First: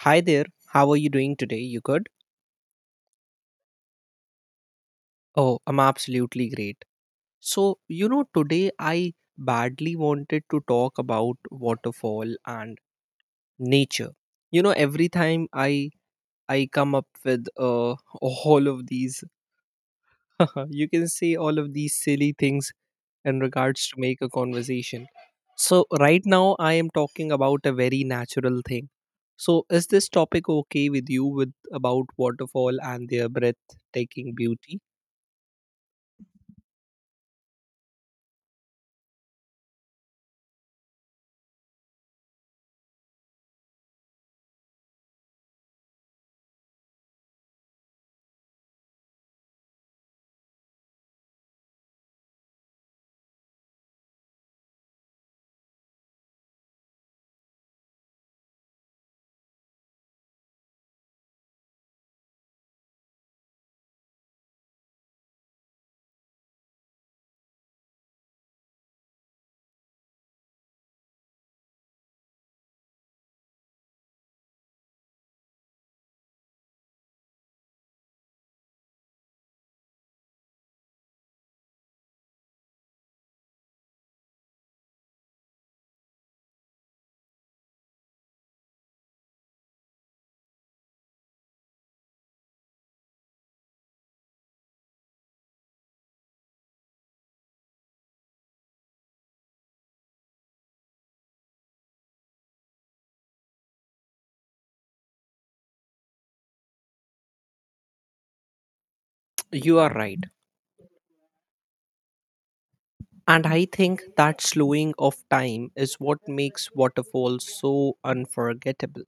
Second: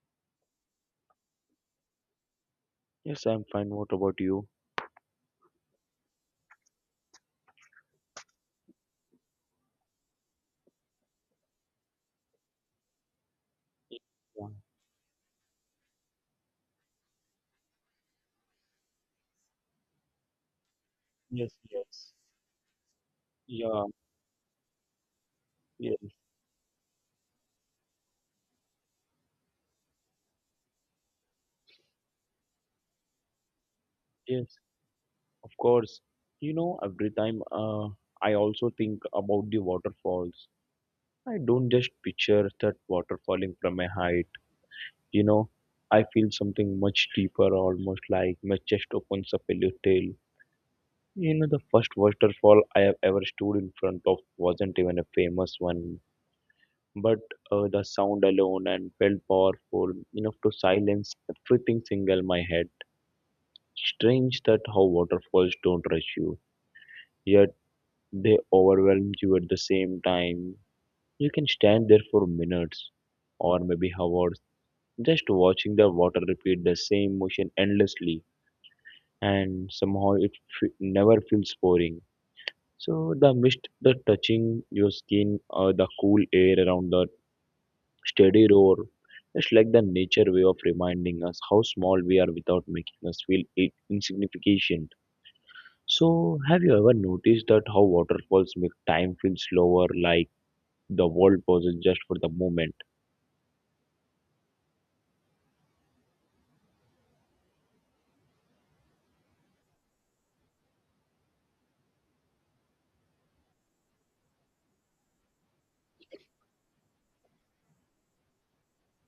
Hi there, how are you doing today? You good? Yes, I'm fine. What about you? Oh, I'm absolutely great. So, you know, today I badly wanted to talk about waterfall and nature. Yeah. You know, every time I come up with all of these, you can say Yes, all of these yes. silly things in Yeah, regards to make a conversation. So, yes, right now I am talking about a very natural thing. So, is this topic okay with you with about waterfall and their breathtaking yes. beauty? Of course. You know, every time I also think about the waterfalls. I don't just picture that water falling from a height. You know, I feel something much deeper, almost like my chest opens up a little. You know, the first waterfall I have ever stood in front of wasn't even a famous one. But the sound alone and felt powerful enough to silence everything single in my head. Strange that how waterfalls don't rush you, yet they overwhelm you at the same time. You can stand there for minutes or maybe hours just watching the water repeat the same motion endlessly, and somehow it never feels boring. So the mist, the touching your skin, the cool air around the steady roar. It's like the nature way of reminding us how small we are without making us feel insignificant. So, have you ever noticed that how waterfalls make time feel slower, like the world pauses just for the moment? You are right. And I think that slowing of time is what makes waterfalls so unforgettable.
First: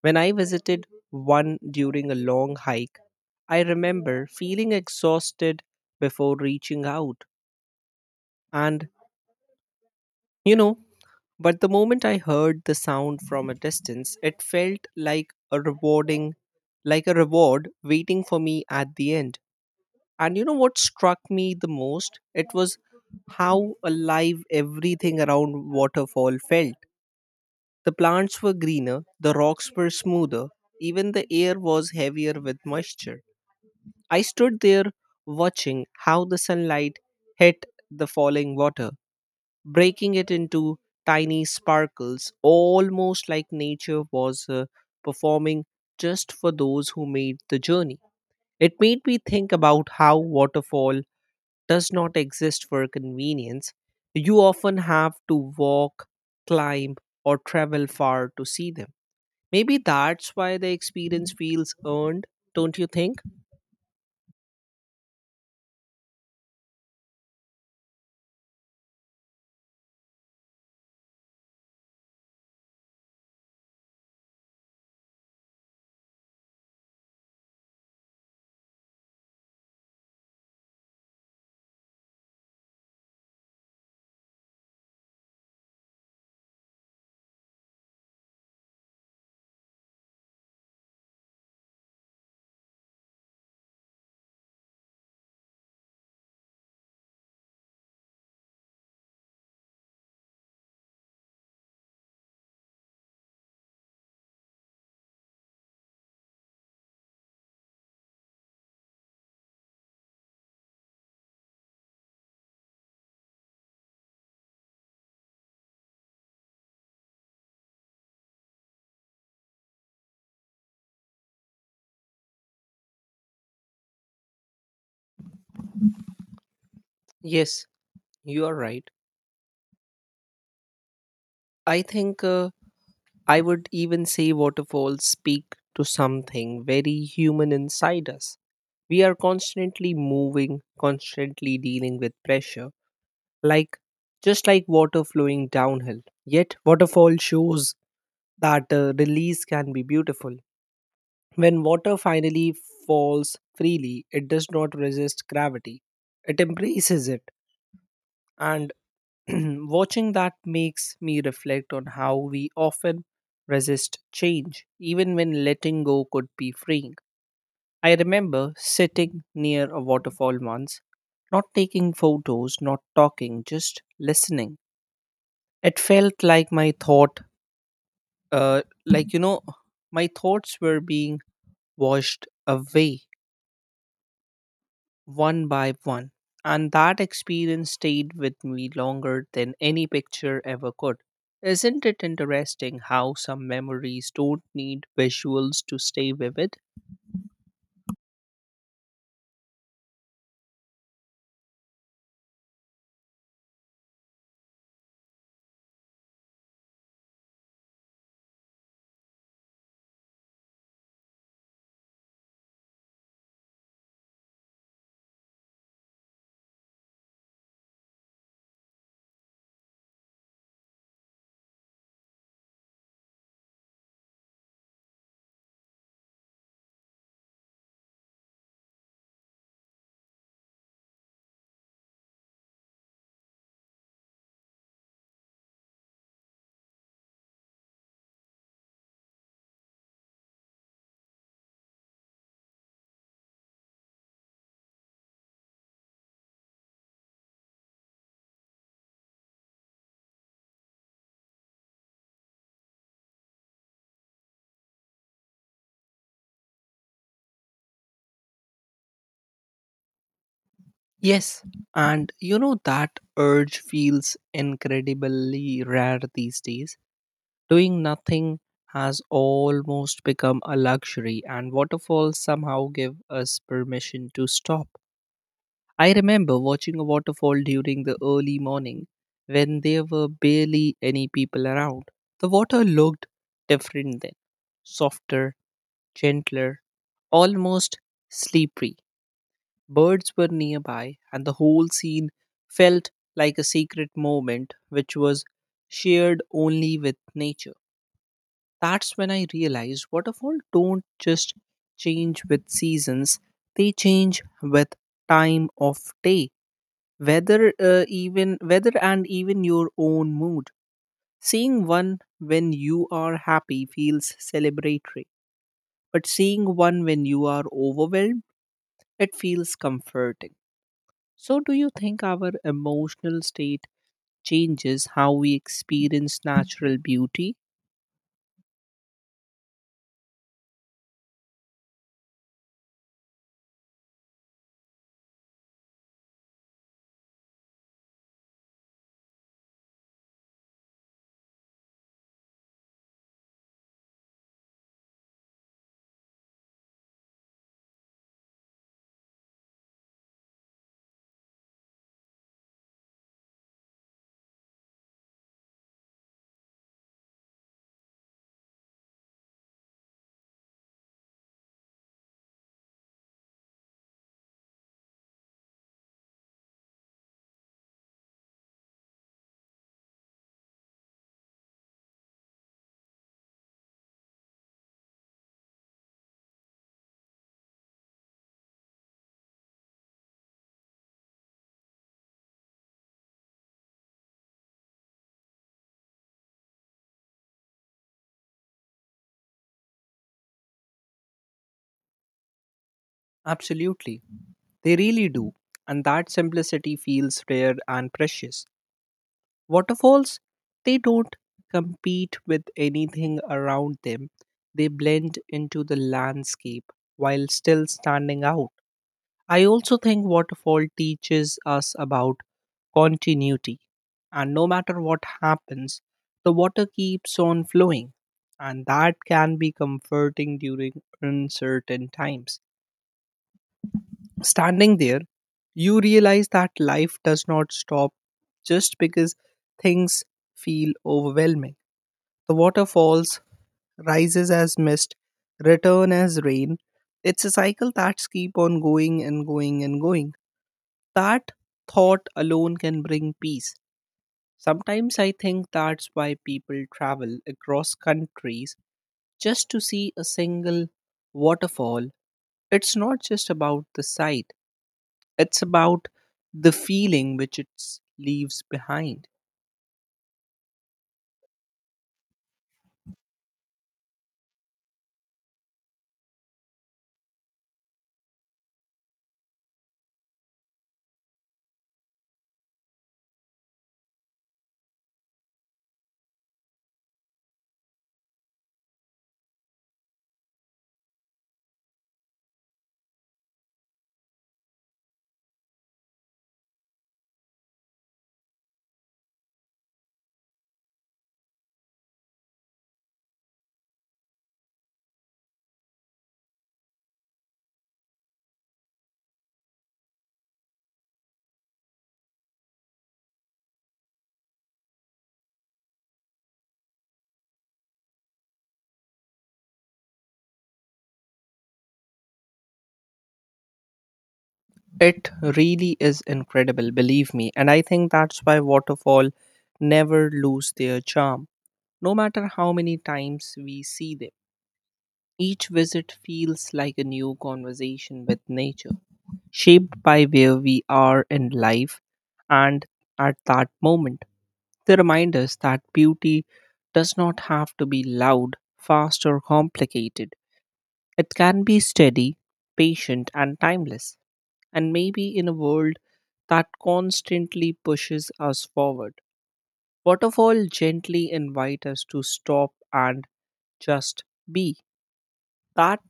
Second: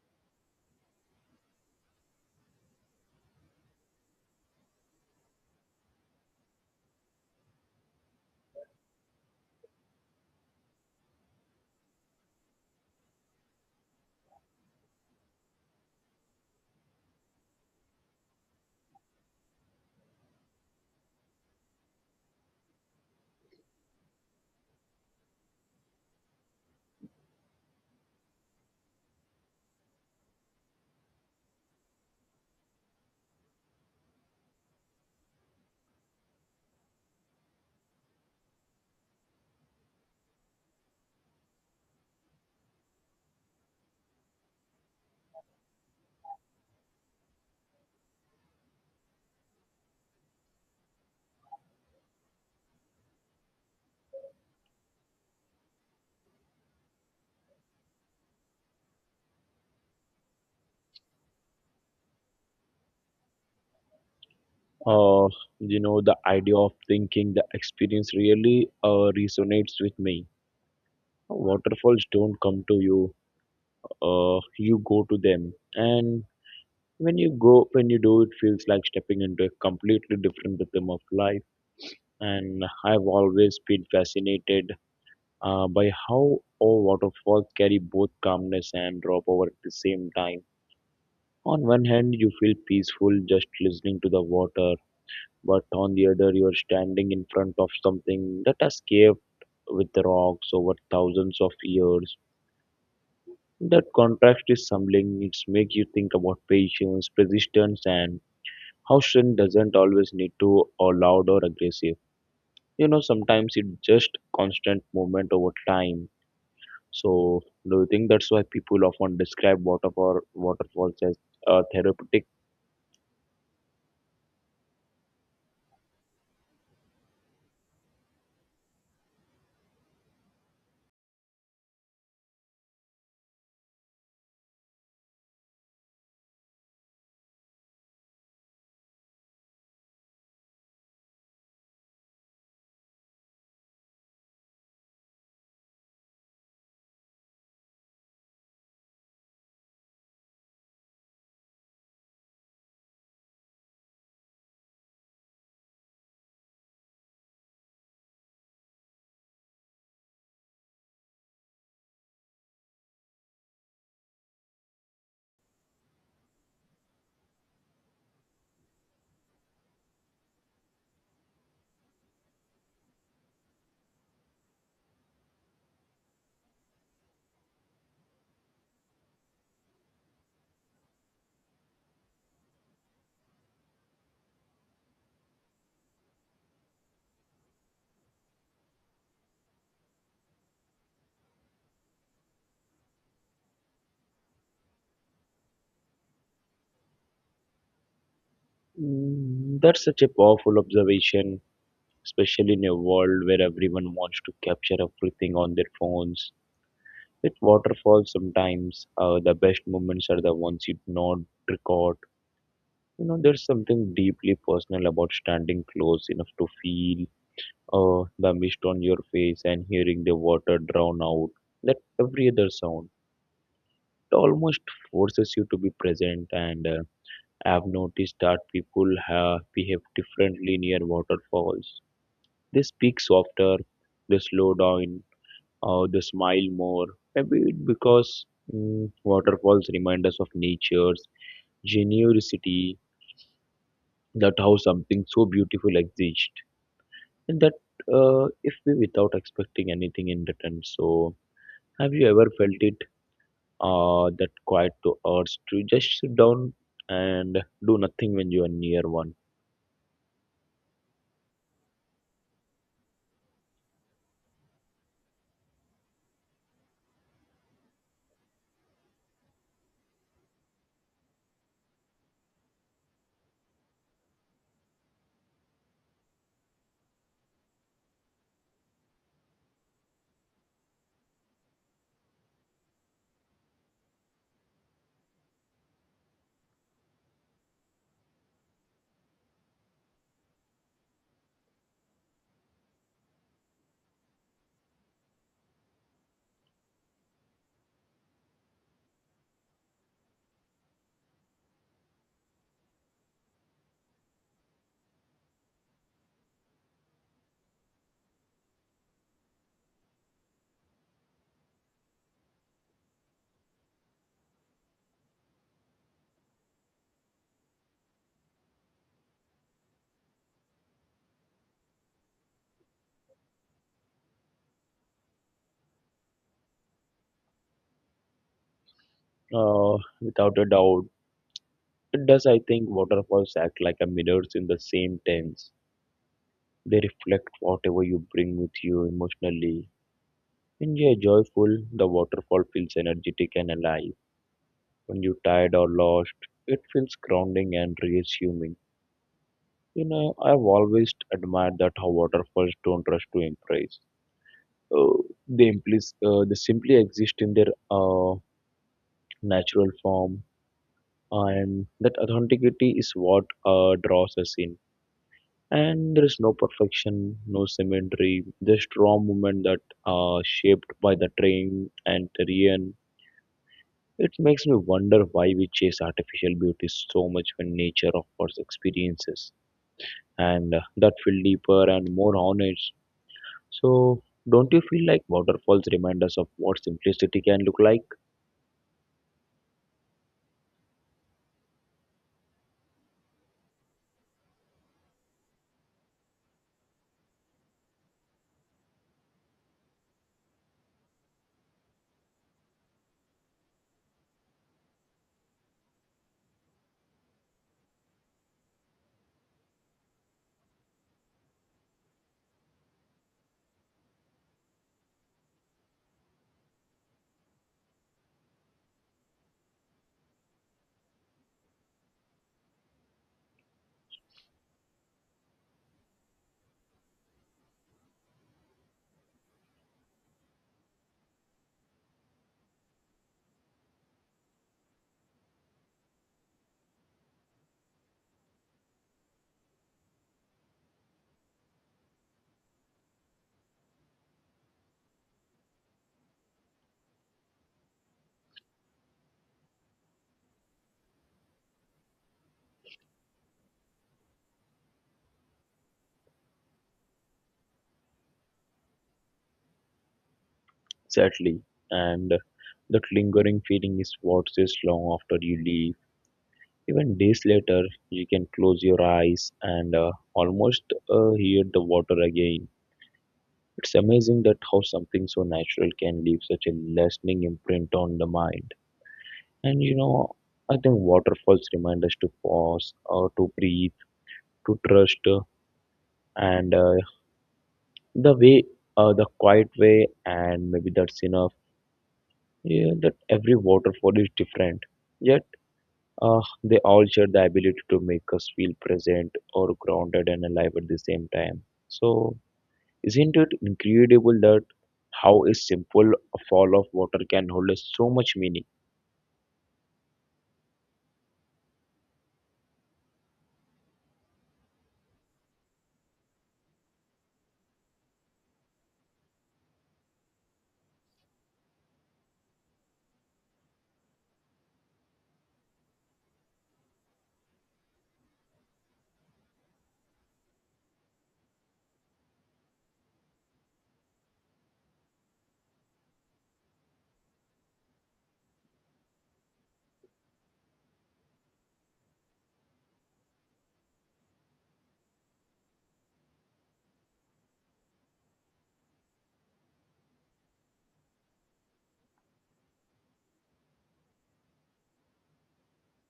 When I visited one during a long hike, I remember feeling exhausted before reaching out. And, you know, but the moment I heard the sound from a distance, it felt like a rewarding, like a reward waiting for me at the end. And you know what struck me the most? It was how alive everything around waterfall felt. The plants were greener, the rocks were smoother, even the air was heavier with moisture. I stood there watching how the sunlight hit the falling water, breaking it into tiny sparkles, almost like nature was performing just for those who made the journey. It made me think about how waterfall does not exist for convenience. You often have to walk, climb, or travel far to see them. Maybe that's why the experience feels earned, don't you think? Uh, the idea of thinking the experience really resonates with me. Waterfalls don't come to you, you go to them. And when you do, it feels like stepping into a completely different rhythm of life. And I've always been fascinated by how all waterfalls carry both calmness and drop over at the same time. On one hand, you feel peaceful just listening to the water, but on the other, you are standing in front of something that has caved with rocks over thousands of years. That contrast is humbling. It makes you think about patience, persistence, and how strength doesn't always need to or loud or aggressive. Sometimes it's just constant movement over time. So do you think that's why people often describe waterfalls as therapeutic? Yes, you are right. I think I would even say waterfalls speak to something very human inside us. We are constantly moving, constantly dealing with pressure, like just like water flowing downhill. Yet waterfall shows that release can be beautiful. When water finally falls freely, it does not resist gravity. It embraces it. And watching that makes me reflect on how we often resist change, even when letting go could be freeing. I remember sitting near a waterfall once, not taking photos, not talking, just listening. It felt like my thought, uh, like, you know, my thoughts were being washed away one by one. And that experience stayed with me longer than any picture ever could. Isn't it interesting how some memories don't need visuals to stay vivid? Mm, that's such a powerful observation, especially in a world where everyone wants to capture everything on their phones. With waterfalls, sometimes the best moments are the ones you do not record. You know, there's something deeply personal about standing close enough to feel the mist on your face and hearing the water drown out that every other sound. Almost forces you to be present. And I've noticed that people have behave differently near waterfalls. They speak softer, they slow down, or they smile more. Maybe it because waterfalls remind us of nature's generosity, that how something so beautiful exists, and that if we without expecting anything in return. So, have you ever felt it? That quiet to urge to just sit down and do nothing when you are near one. Yes. And you know, that urge feels incredibly rare these days. Doing nothing has almost become a luxury, and waterfalls somehow give us permission to stop. I remember watching a waterfall during the early morning when there were barely any people around. The water looked different then, softer, gentler, almost sleepy. Birds were nearby, and the whole scene felt like a secret moment which was shared only with nature. That's when I realized waterfall don't just change with seasons, they change with time of day, weather even weather and even your own mood. Seeing one when you are happy feels celebratory, but seeing one when you are overwhelmed, it feels comforting. So do you think our emotional state changes how we experience natural beauty? Without a doubt, it does. I think waterfalls act like a mirrors in the same tense. They reflect whatever you bring with you emotionally. When you are joyful, the waterfall feels energetic and alive. When you're tired or lost, it feels grounding and reassuming. You know, I've always admired that how waterfalls don't rush to impress. uh, they simply exist in their natural form, and that authenticity is what draws us in. And there is no perfection, no symmetry, just raw movement that are shaped by the train and terrain. It makes me wonder why we chase artificial beauty so much when nature offers experiences, and that feel deeper and more honest. So don't you feel like waterfalls remind us of what simplicity can look like? Absolutely. They really do, and that simplicity feels rare and precious. Waterfalls, they don't compete with anything around them, they blend into the landscape while still standing out. I also think waterfall teaches us about continuity, and no matter what happens, the water keeps on flowing, and that can be comforting during uncertain times. Standing there, you realize that life does not stop just because things feel overwhelming. The water falls, rises as mist, return as rain. It's a cycle that's keep on going and going and going. That thought alone can bring peace. Sometimes I think that's why people travel across countries just to see a single waterfall. It's not just about the sight. It's about the feeling which it leaves behind. Exactly. And that lingering feeling is what stays long after you leave. Even days later, you can close your eyes and almost hear the water again. It's amazing that how something so natural can leave such a lasting imprint on the mind. And you know, I think waterfalls remind us to pause, or to breathe, to trust, and the way, the quiet way, and maybe that's enough. Yeah, that every waterfall is different. Yet they all share the ability to make us feel present or grounded and alive at the same time. So, isn't it incredible that how a simple fall of water can hold us so much meaning? It really is incredible, believe me. And I think that's why waterfall never lose their charm, no matter how many times we see them. Each visit feels like a new conversation with nature, shaped by where we are in life and at that moment. They remind us that beauty does not have to be loud, fast, or complicated. It can be steady, patient, and timeless, and maybe in a world that constantly pushes us forward. Waterfall gently invite us to stop and just be. That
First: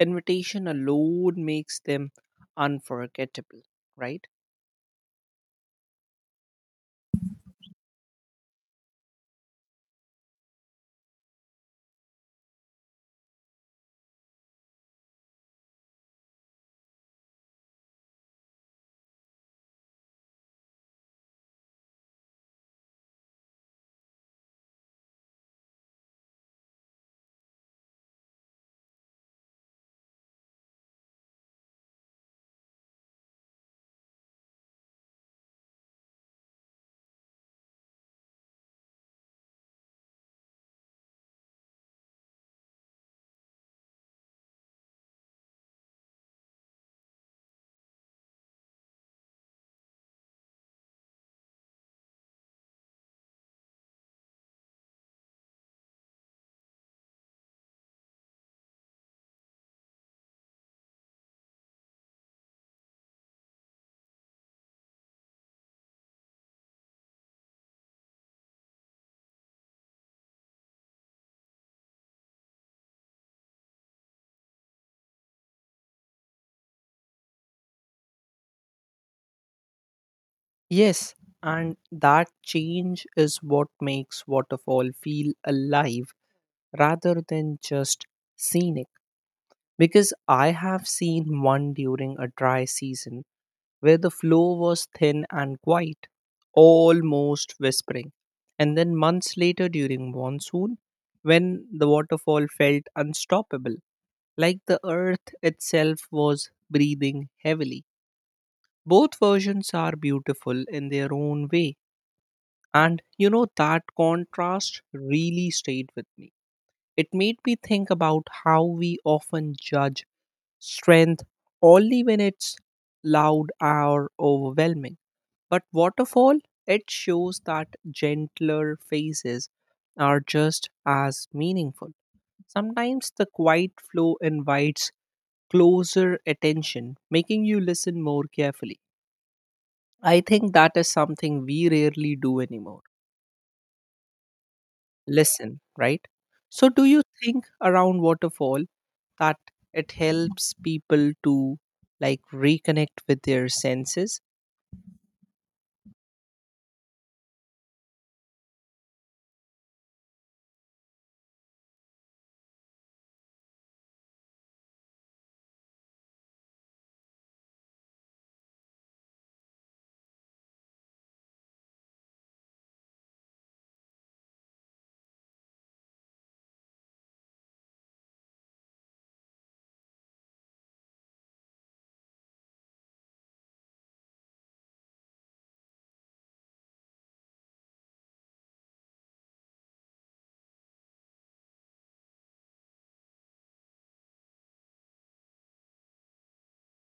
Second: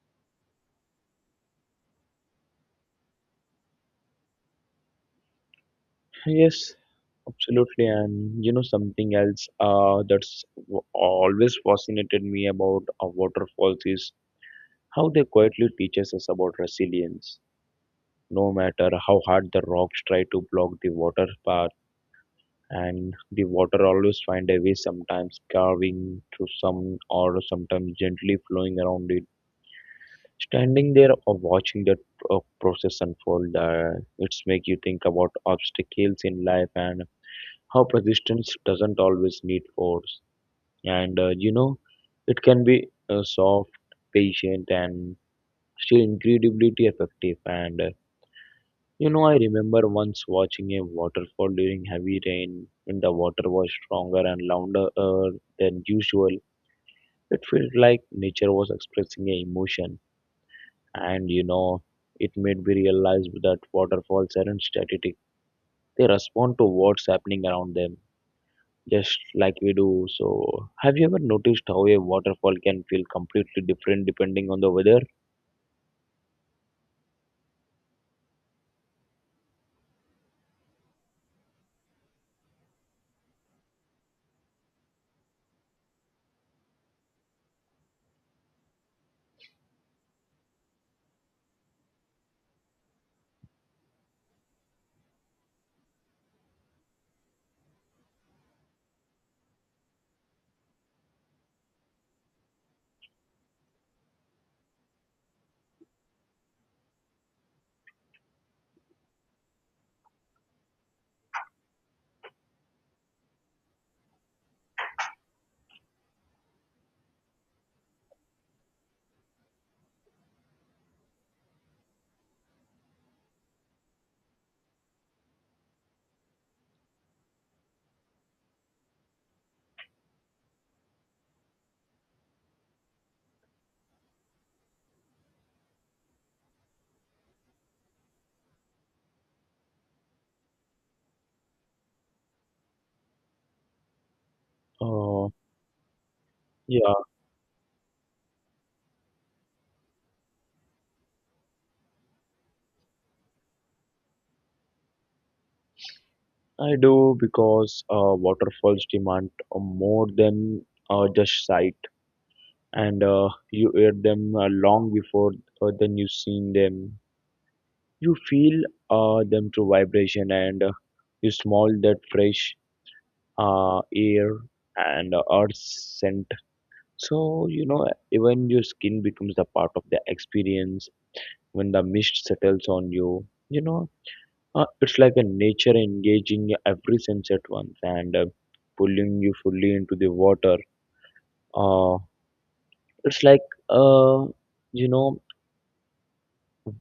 invitation alone makes them unforgettable, right? Yes, absolutely. And you know, something else always fascinated me about waterfalls is how they quietly teaches us about resilience. No matter how hard the rocks try to block the water path, and the water always find a way, sometimes carving through some or sometimes gently flowing around it. Standing there or watching that process unfold, it's make you think about obstacles in life and how persistence doesn't always need force. And it can be soft, patient, and still incredibly effective. And You know, I remember once watching a waterfall during heavy rain when the water was stronger and louder than usual. It felt like nature was expressing an emotion, and you know, it made me realize that waterfalls aren't static, they respond to what's happening around them, just like we do. So, have you ever noticed how a waterfall can feel completely different depending on the weather? Yes. And that change is what makes waterfall feel alive rather than just scenic. Because I have seen one during a dry season where the flow was thin and quiet, almost whispering. And then months later during monsoon, when the waterfall felt unstoppable, like the earth itself was breathing heavily. Both versions are beautiful in their own way. And you know, that contrast really stayed with me. It made me think about how we often judge strength only when it's loud or overwhelming. But waterfall, it shows that gentler phases are just as meaningful. Sometimes the quiet flow invites closer attention, making you listen more carefully. I think that is something we rarely do anymore. Uh, Listen, right? So, do yeah, you think around waterfall that it helps people to like reconnect with their senses? I do, because waterfalls demand more than just sight, and you hear them long before than you've seen them. You feel them through vibration, and you smell that fresh air and earth scent. So you know, even your skin becomes a part of the experience when the mist settles on you. You know, it's like a nature engaging every sense at once, and pulling you fully into the water. Uh, it's like uh, you know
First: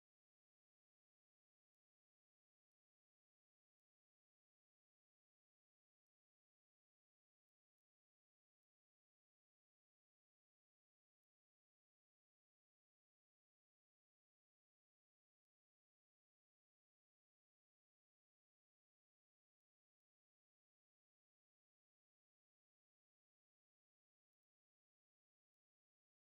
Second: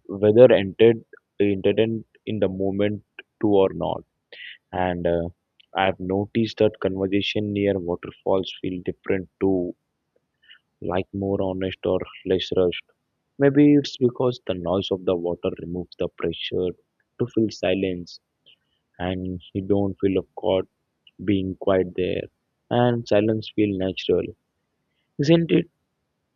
whether entered entertained in the moment to or not. And I've noticed that conversation near waterfalls feel different too, like more honest or less rushed. Maybe it's because the noise of the water removes the pressure to feel silence, and you don't feel caught being quiet there, and silence feel natural. Isn't it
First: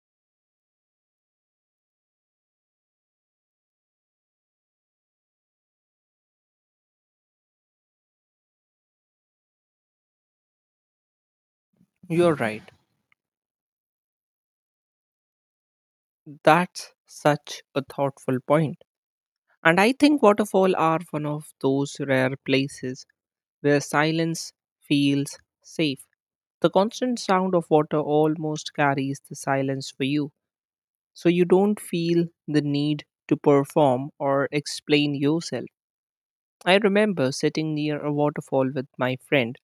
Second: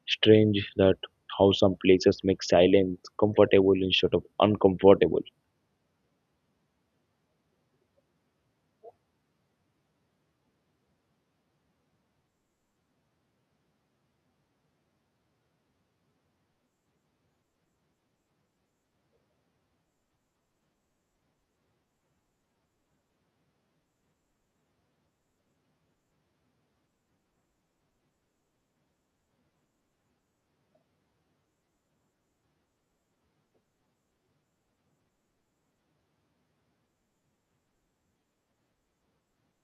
strange that how some places make silence comfortable instead of uncomfortable? You're right. That's such a thoughtful point. And I think waterfall are one of those rare places where silence feels safe. The constant sound of water almost carries the silence for you, so you don't feel the need to perform or explain yourself. I remember sitting near a waterfall with my friend,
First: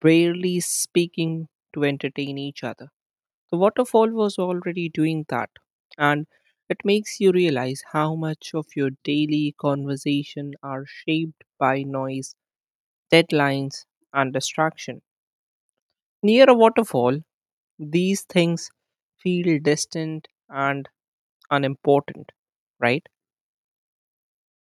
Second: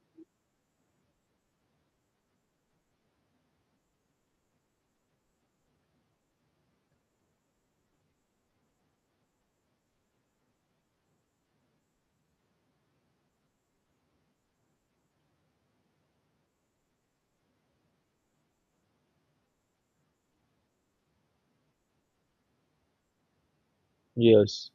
barely speaking to entertain each other. The waterfall was already doing that, and it makes you realize how much of your daily conversation are shaped by noise, deadlines, and distraction. Near a waterfall, these things feel distant and unimportant, right? Yes,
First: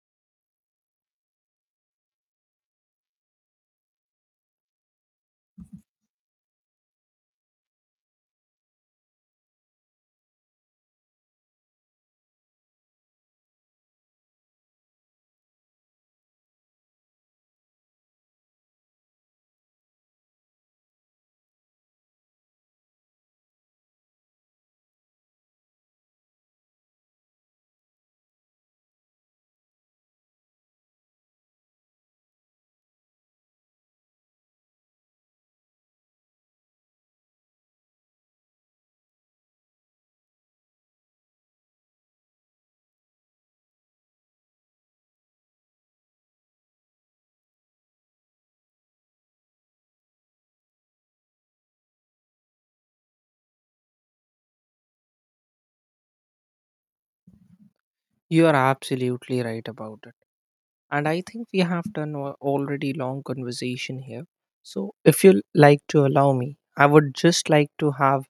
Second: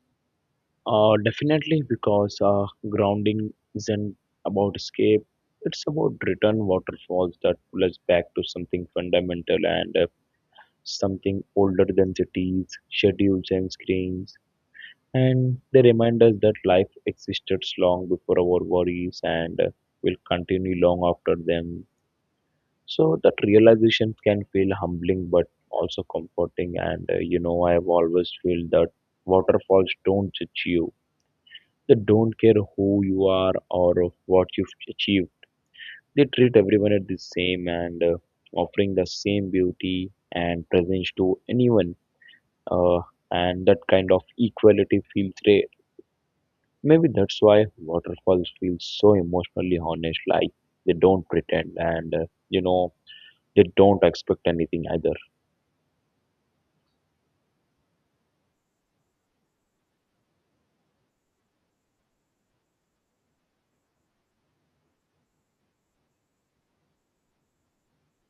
definitely, because grounding isn't about escape. It's about return. Waterfalls that pull us back to something fundamental, and something older than cities, schedules, and screens. And they remind us that life existed long before our worries, and will continue long after them. So that realization can feel humbling but also comforting. And you know, I have always felt that waterfalls don't judge you. They don't care who you are or what you've achieved. They treat everyone at the same, and offering the same beauty and presence to anyone. Uh, and that kind of equality feels rare. Maybe that's why waterfalls feel so emotionally honest, like they don't pretend, and they don't expect anything either. You are absolutely right about it. And I think we have done a already long conversation here. So if you like to allow me, I would just like to have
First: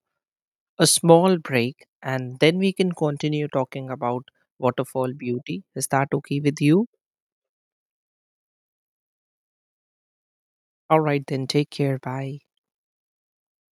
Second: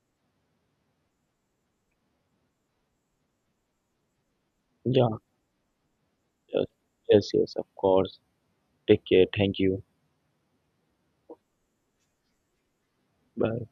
a small break and then we can continue talking about waterfall Yeah, beauty. Is that okay with yes, you? yes, yes, of course. Take care. Thank you. All right, then take care. Bye. Bye.